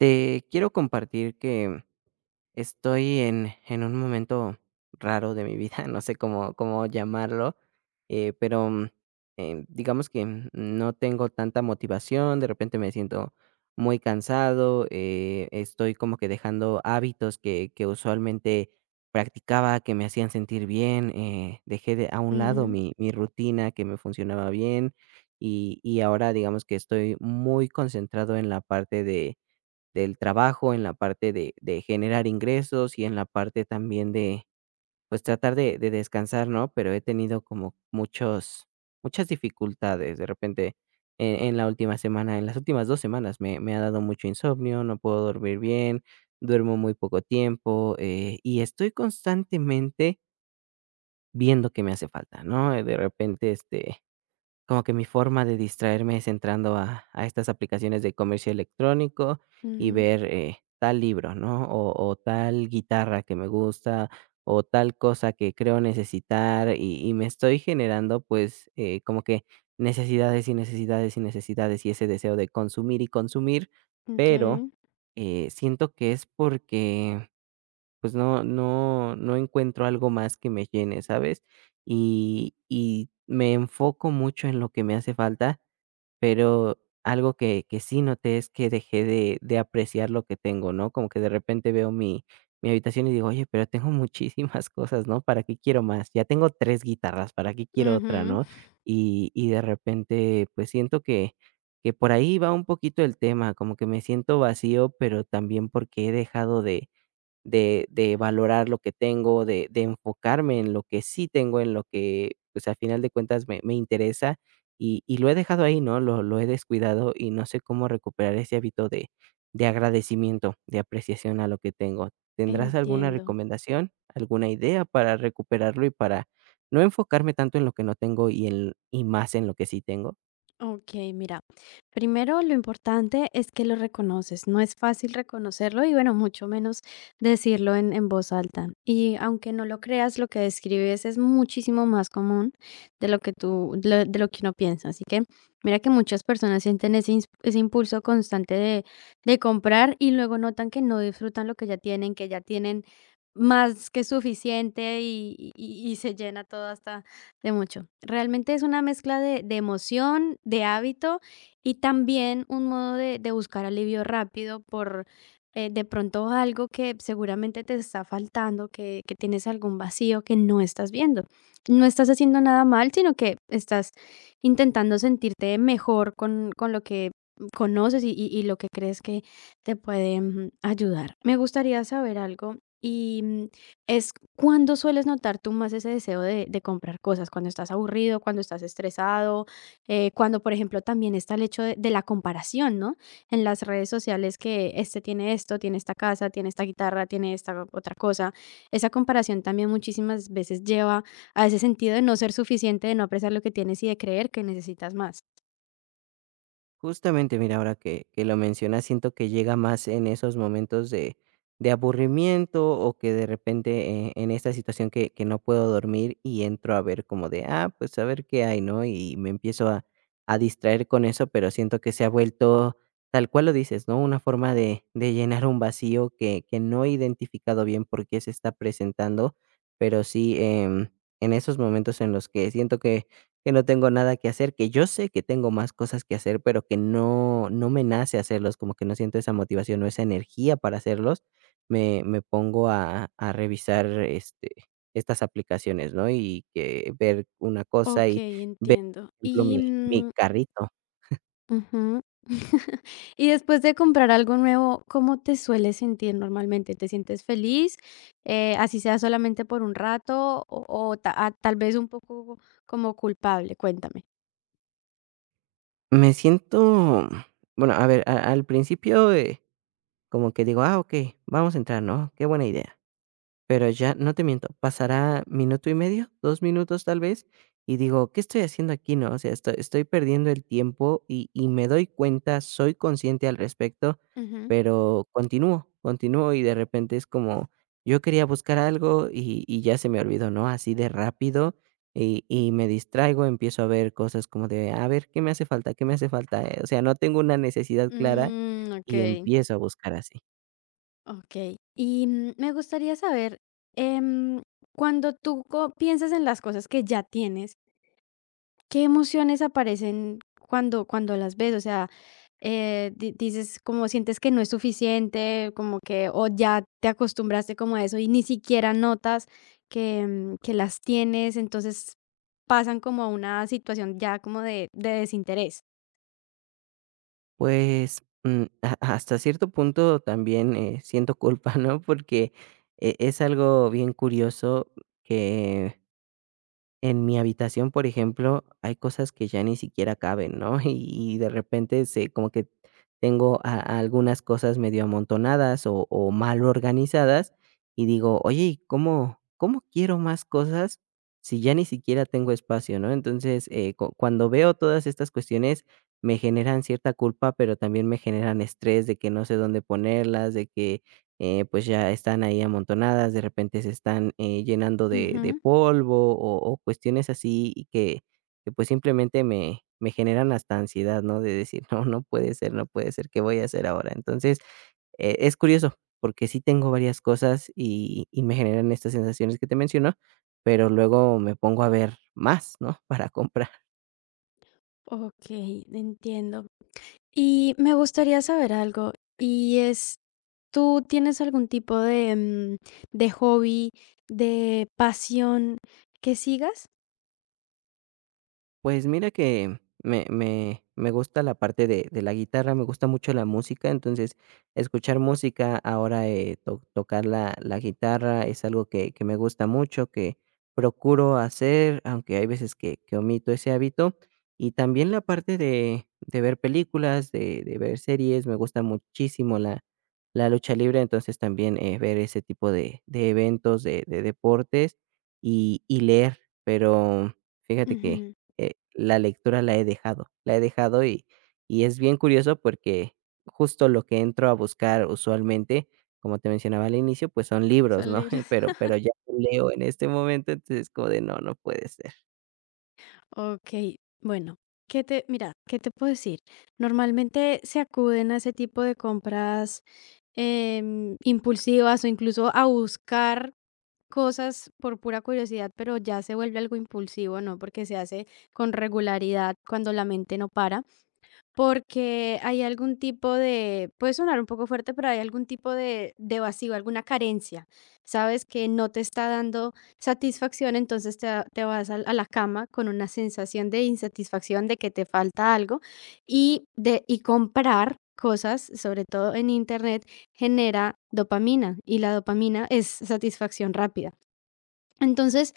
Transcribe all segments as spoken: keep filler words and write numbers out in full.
Te quiero compartir que estoy en, en un momento raro de mi vida, no sé cómo, cómo llamarlo, eh, pero mm, eh, digamos que mm, no tengo tanta motivación. De repente me siento muy cansado. Eh, estoy como que dejando hábitos que, que usualmente practicaba, que me hacían sentir bien. Eh, dejé de, a un lado Ujú, mi, mi rutina que me funcionaba bien y, y ahora digamos que estoy muy concentrado en la parte de del trabajo, en la parte de de generar ingresos y en la parte también de, pues, tratar de de descansar, ¿no? Pero he tenido como muchos muchas dificultades. De repente, e en la última semana, en las últimas dos semanas me me ha dado mucho insomnio, no puedo dormir bien, duermo muy poco tiempo, eh, y estoy constantemente viendo que me hace falta, ¿no? De repente, este, como que mi forma de distraerme es entrando a a estas aplicaciones de comercio electrónico y ujú, ver, eh, tal libro, ¿no? O o tal guitarra que me gusta, o tal cosa que creo necesitar, y y me estoy generando, pues, eh, como que necesidades, y necesidades, y necesidades, y ese deseo de consumir y consumir, pero, okey, eh, siento que es porque pues no no no encuentro algo más que me llene, ¿sabes? Y y me enfoco mucho en lo que me hace falta, pero algo que que sí noté es que dejé de de apreciar lo que tengo, ¿no? Como que de repente veo mi mi habitación y digo: "Oye, pero tengo muchísimas cosas, ¿no? ¿Para qué quiero más? Ya tengo tres guitarras, ¿para qué quiero otra?", ujú, ¿no? Y y de repente, pues siento que que por ahí va un poquito el tema, como que me siento vacío, pero también porque he dejado de de de valorar lo que tengo, de de enfocarme en lo que sí tengo, en lo que, pues, a final de cuentas me me interesa, y y lo he dejado ahí, ¿no? Lo lo he descuidado y no sé cómo recuperar ese hábito de de agradecimiento, de apreciación a lo que tengo. ¿Tendrás alguna entiendo. recomendación, alguna idea para recuperarlo y para no enfocarme tanto en lo que no tengo y en y más en lo que sí tengo? Ok, mira, primero lo importante es que lo reconoces. No es fácil reconocerlo y, bueno, mucho menos decirlo en, en voz alta. Y aunque no lo creas, lo que describes es muchísimo más común de lo que tú, lo- de lo que uno piensa. Así que mira que muchas personas sienten ese, ins- ese impulso constante de, de comprar y luego notan que no disfrutan lo que ya tienen, que ya tienen más que suficiente, y, y y- y se llena todo hasta de mucho. Realmente es una mezcla de, de emoción, de hábito y también un modo de, de buscar alivio rápido por, eh, de pronto, algo que seguramente te está faltando, que, que tienes algún vacío que no estás viendo. No estás haciendo nada mal, sino que estás intentando sentirte mejor con, con lo que conoces y, y- y lo que crees que te puede mm, ayudar. Me gustaría saber algo. Y mm, es cuando sueles notar tú más ese deseo de de comprar cosas, cuando estás aburrido, cuando estás estresado, eh, cuando, por ejemplo, también está el hecho de de la comparación, ¿no? En las redes sociales, que este tiene esto, tiene esta casa, tiene esta guitarra, tiene esta otra cosa. Esa comparación también muchísimas veces lleva a ese sentido de no ser suficiente, de no apreciar lo que tienes y de creer que necesitas más. Justamente, mira, ahora que que lo mencionas, siento que llega más en esos momentos de de aburrimiento o que de repente, eh, en esta situación que que no puedo dormir y entro a ver como de, ah, pues a ver qué hay, ¿no? Y me empiezo a a distraer con eso, pero siento que se ha vuelto, tal cual lo dices, ¿no? Una forma de de llenar un vacío que que no he identificado bien por qué se está presentando, pero sí, em, en esos momentos en los que siento que que no tengo nada que hacer, que yo sé que tengo más cosas que hacer, pero que no no me nace hacerlos, como que no siento esa motivación o esa energía para hacerlos. Me me pongo a a revisar, este, estas aplicaciones, ¿no? Y que ver una cosa y Okey, ver, por entiendo. ejemplo, Y, mi mi mm carrito. Ujú. Y después de comprar algo nuevo, ¿cómo te sueles sentir normalmente? ¿Te sientes feliz? Eh, así sea solamente por un rato o, o ta- ah, tal vez un poco como culpable. Cuéntame. Me siento bueno, a ver, a al principio, eh, como que digo: "Ah, ok, vamos a entrar, ¿no? Qué buena idea". Pero ya, no te miento, pasará minuto y medio, dos minutos tal vez, y digo: "¿Qué estoy haciendo aquí?", ¿no? O sea, estoy estoy perdiendo el tiempo y y me doy cuenta, soy consciente al respecto, Ujú. pero continúo, continúo y de repente es como, yo quería buscar algo y y ya se me olvidó, ¿no? Así de rápido y y me distraigo, empiezo a ver cosas como de, a ver, ¿qué me hace falta? ¿Qué me hace falta? Eh, o sea, no tengo una necesidad clara Mm, y ok, empiezo a buscar así. ok. Y mm, me gustaría saber, em, cuando tú co- piensas en las cosas que ya tienes, ¿qué emociones aparecen cuando cuando las ves? O sea, eh, di dices, como sientes que no es suficiente, como que o ya te acostumbraste como a eso y ni siquiera notas que, mm, que las tienes, entonces pasan como a una situación ya como de de desinterés. Pues, mm, ha hasta cierto punto también, eh, siento culpa, ¿no? Porque e es algo bien curioso que en mi habitación, por ejemplo, hay cosas que ya ni siquiera caben, ¿no? Y, y de repente se como que tengo a- a algunas cosas medio amontonadas o, o mal organizadas y digo, oye, ¿y cómo, ¿cómo quiero más cosas si ya ni siquiera tengo espacio, ¿no? Entonces, eh, cu- cuando veo todas estas cuestiones, me generan cierta culpa, pero también me generan estrés de que no sé dónde ponerlas, de que eh, pues ya están ahí amontonadas, de repente se están eh, llenando de, de Ujú. polvo o, o cuestiones así y que, que pues simplemente me, me generan hasta ansiedad, ¿no? De decir, no, no puede ser, no puede ser, ¿qué voy a hacer ahora? Entonces, eh, es curioso porque sí tengo varias cosas y, y me generan estas sensaciones que te menciono, pero luego me pongo a ver más, ¿no? Para comprar. Okey, entiendo. Y me gustaría saber algo, y es, ¿tú tienes algún tipo de, mm, de hobby, de pasión que sigas? Pues mira que me me me gusta la parte de de la guitarra, me gusta mucho la música. Entonces, escuchar música, ahora, eh, to tocar la la guitarra es algo que que me gusta mucho, que procuro hacer, aunque hay veces que que omito ese hábito. Y también la parte de de ver películas, de de ver series. Me gusta muchísimo la la lucha libre, entonces también, eh, ver ese tipo de de eventos, de de deportes y y leer, pero fíjate que Ujú, eh, la lectura la he dejado, la he dejado y y es bien curioso porque justo lo que entro a buscar usualmente, como te mencionaba al inicio, pues son libros, son ¿no? libres. Pero pero ya no leo en este momento, entonces es como de no, no puede ser. Okey, bueno, ¿qué te mira, ¿qué te puedo decir? Normalmente se acuden a ese tipo de compras, em, impulsivas o incluso a buscar cosas por pura curiosidad, pero ya se vuelve algo impulsivo, ¿no? Porque se hace con regularidad cuando la mente no para. Porque hay algún tipo de, puede sonar un poco fuerte, pero hay algún tipo de, de vacío, alguna carencia. Sabes que no te está dando satisfacción, entonces te, va- te vas al- a, la cama con una sensación de insatisfacción, de que te falta algo, y, de, y comprar cosas, sobre todo en internet, genera dopamina y la dopamina es satisfacción rápida. Entonces,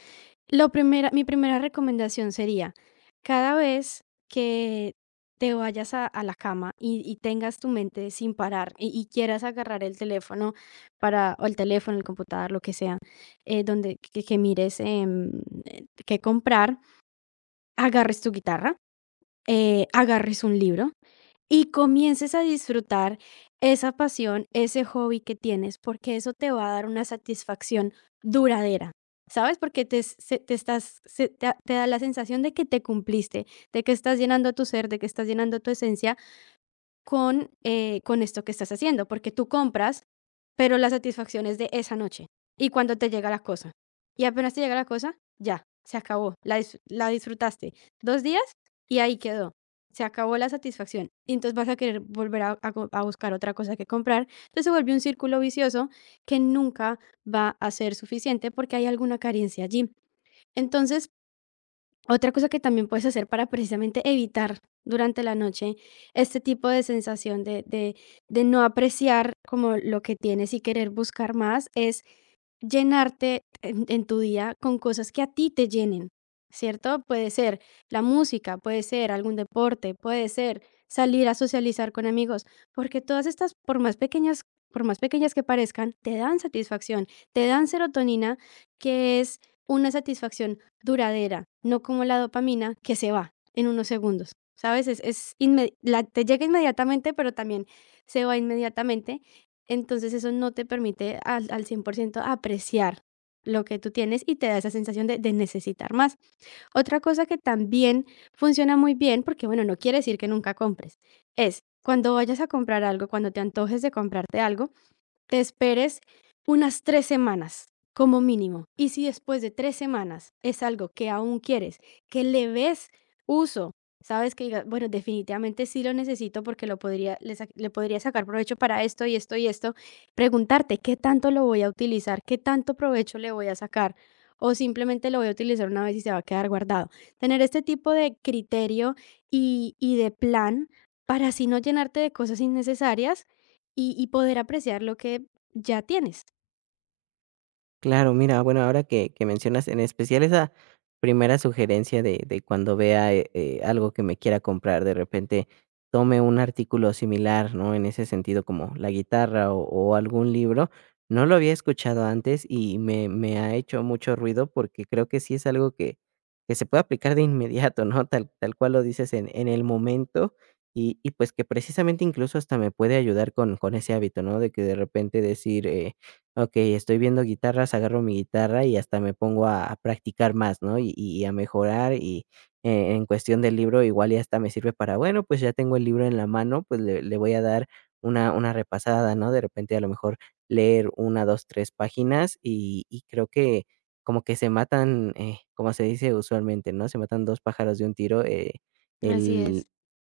lo primera mi primera recomendación sería: cada vez que te vayas a a la cama y y tengas tu mente sin parar y y quieras agarrar el teléfono para o el teléfono, el computador, lo que sea, eh, donde que que mires, em, eh, qué comprar, agarres tu guitarra, eh, agarres un libro y comiences a disfrutar esa pasión, ese hobby que tienes, porque eso te va a dar una satisfacción duradera, ¿sabes? Porque te, s- se- te estás, se- te, da te da la sensación de que te cumpliste, de que estás llenando tu ser, de que estás llenando tu esencia con, eh, con esto que estás haciendo, porque tú compras, pero la satisfacción es de esa noche y cuando te llega la cosa. Y apenas te llega la cosa, ya, se acabó, la, dis- la disfrutaste dos días y ahí quedó, se acabó la satisfacción. Y entonces vas a querer volver a, a co- a buscar otra cosa que comprar. Entonces se vuelve un círculo vicioso que nunca va a ser suficiente porque hay alguna carencia allí. Entonces, otra cosa que también puedes hacer para precisamente evitar durante la noche este tipo de sensación de, de, de no apreciar como lo que tienes y querer buscar más es llenarte en en tu día con cosas que a ti te llenen, ¿cierto? Puede ser la música, puede ser algún deporte, puede ser salir a socializar con amigos, porque todas estas, por más pequeñas por más pequeñas que parezcan, te dan satisfacción, te dan serotonina, que es una satisfacción duradera, no como la dopamina que se va en unos segundos, ¿sabes? Es es inme la te llega inmediatamente, pero también se va inmediatamente. Entonces, eso no te permite al al cien por ciento apreciar lo que tú tienes y te da esa sensación de de necesitar más. Otra cosa que también funciona muy bien, porque, bueno, no quiere decir que nunca compres, es cuando vayas a comprar algo, cuando te antojes de comprarte algo, te esperes unas tres semanas como mínimo. Y si después de tres semanas es algo que aún quieres, que le ves uso, sabes, que digas, bueno, definitivamente sí lo necesito porque lo podría, le, sa- le podría sacar provecho para esto y esto y esto, preguntarte qué tanto lo voy a utilizar, qué tanto provecho le voy a sacar. O simplemente lo voy a utilizar una vez y se va a quedar guardado. Tener este tipo de criterio y, y de plan para así no llenarte de cosas innecesarias y y poder apreciar lo que ya tienes. Claro, mira, bueno, ahora que que mencionas en especial esa primera sugerencia de de cuando vea, eh eh, algo que me quiera comprar, de repente tome un artículo similar, ¿no? En ese sentido, como la guitarra o o algún libro. No lo había escuchado antes y me me ha hecho mucho ruido porque creo que sí es algo que que se puede aplicar de inmediato, ¿no? Tal tal cual lo dices en en el momento y y pues que precisamente incluso hasta me puede ayudar con con ese hábito, ¿no? De que de repente decir, eh, ok, estoy viendo guitarras, agarro mi guitarra y hasta me pongo a a practicar más, ¿no? Y y a mejorar y, eh, en cuestión del libro igual y hasta me sirve para, bueno, pues ya tengo el libro en la mano, pues le le voy a dar una una repasada, ¿no? De repente a lo mejor leer una, dos, tres páginas y y creo que como que se matan, eh, como se dice usualmente, ¿no? Se matan dos pájaros de un tiro, eh, Así el es.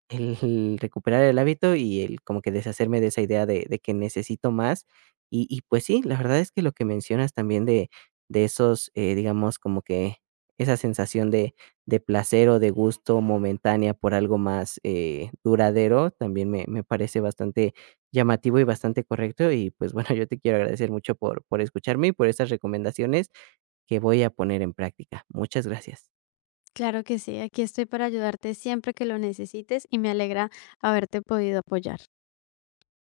el recuperar el hábito y el como que deshacerme de esa idea de de que necesito más. Y y pues sí, la verdad es que lo que mencionas también de de esos, eh, digamos, como que esa sensación de de placer o de gusto momentánea por algo más, eh, duradero, también me me parece bastante llamativo y bastante correcto. Y, pues, bueno, yo te quiero agradecer mucho por por escucharme y por estas recomendaciones que voy a poner en práctica. Muchas gracias. Claro que sí. Aquí estoy para ayudarte siempre que lo necesites y me alegra haberte podido apoyar.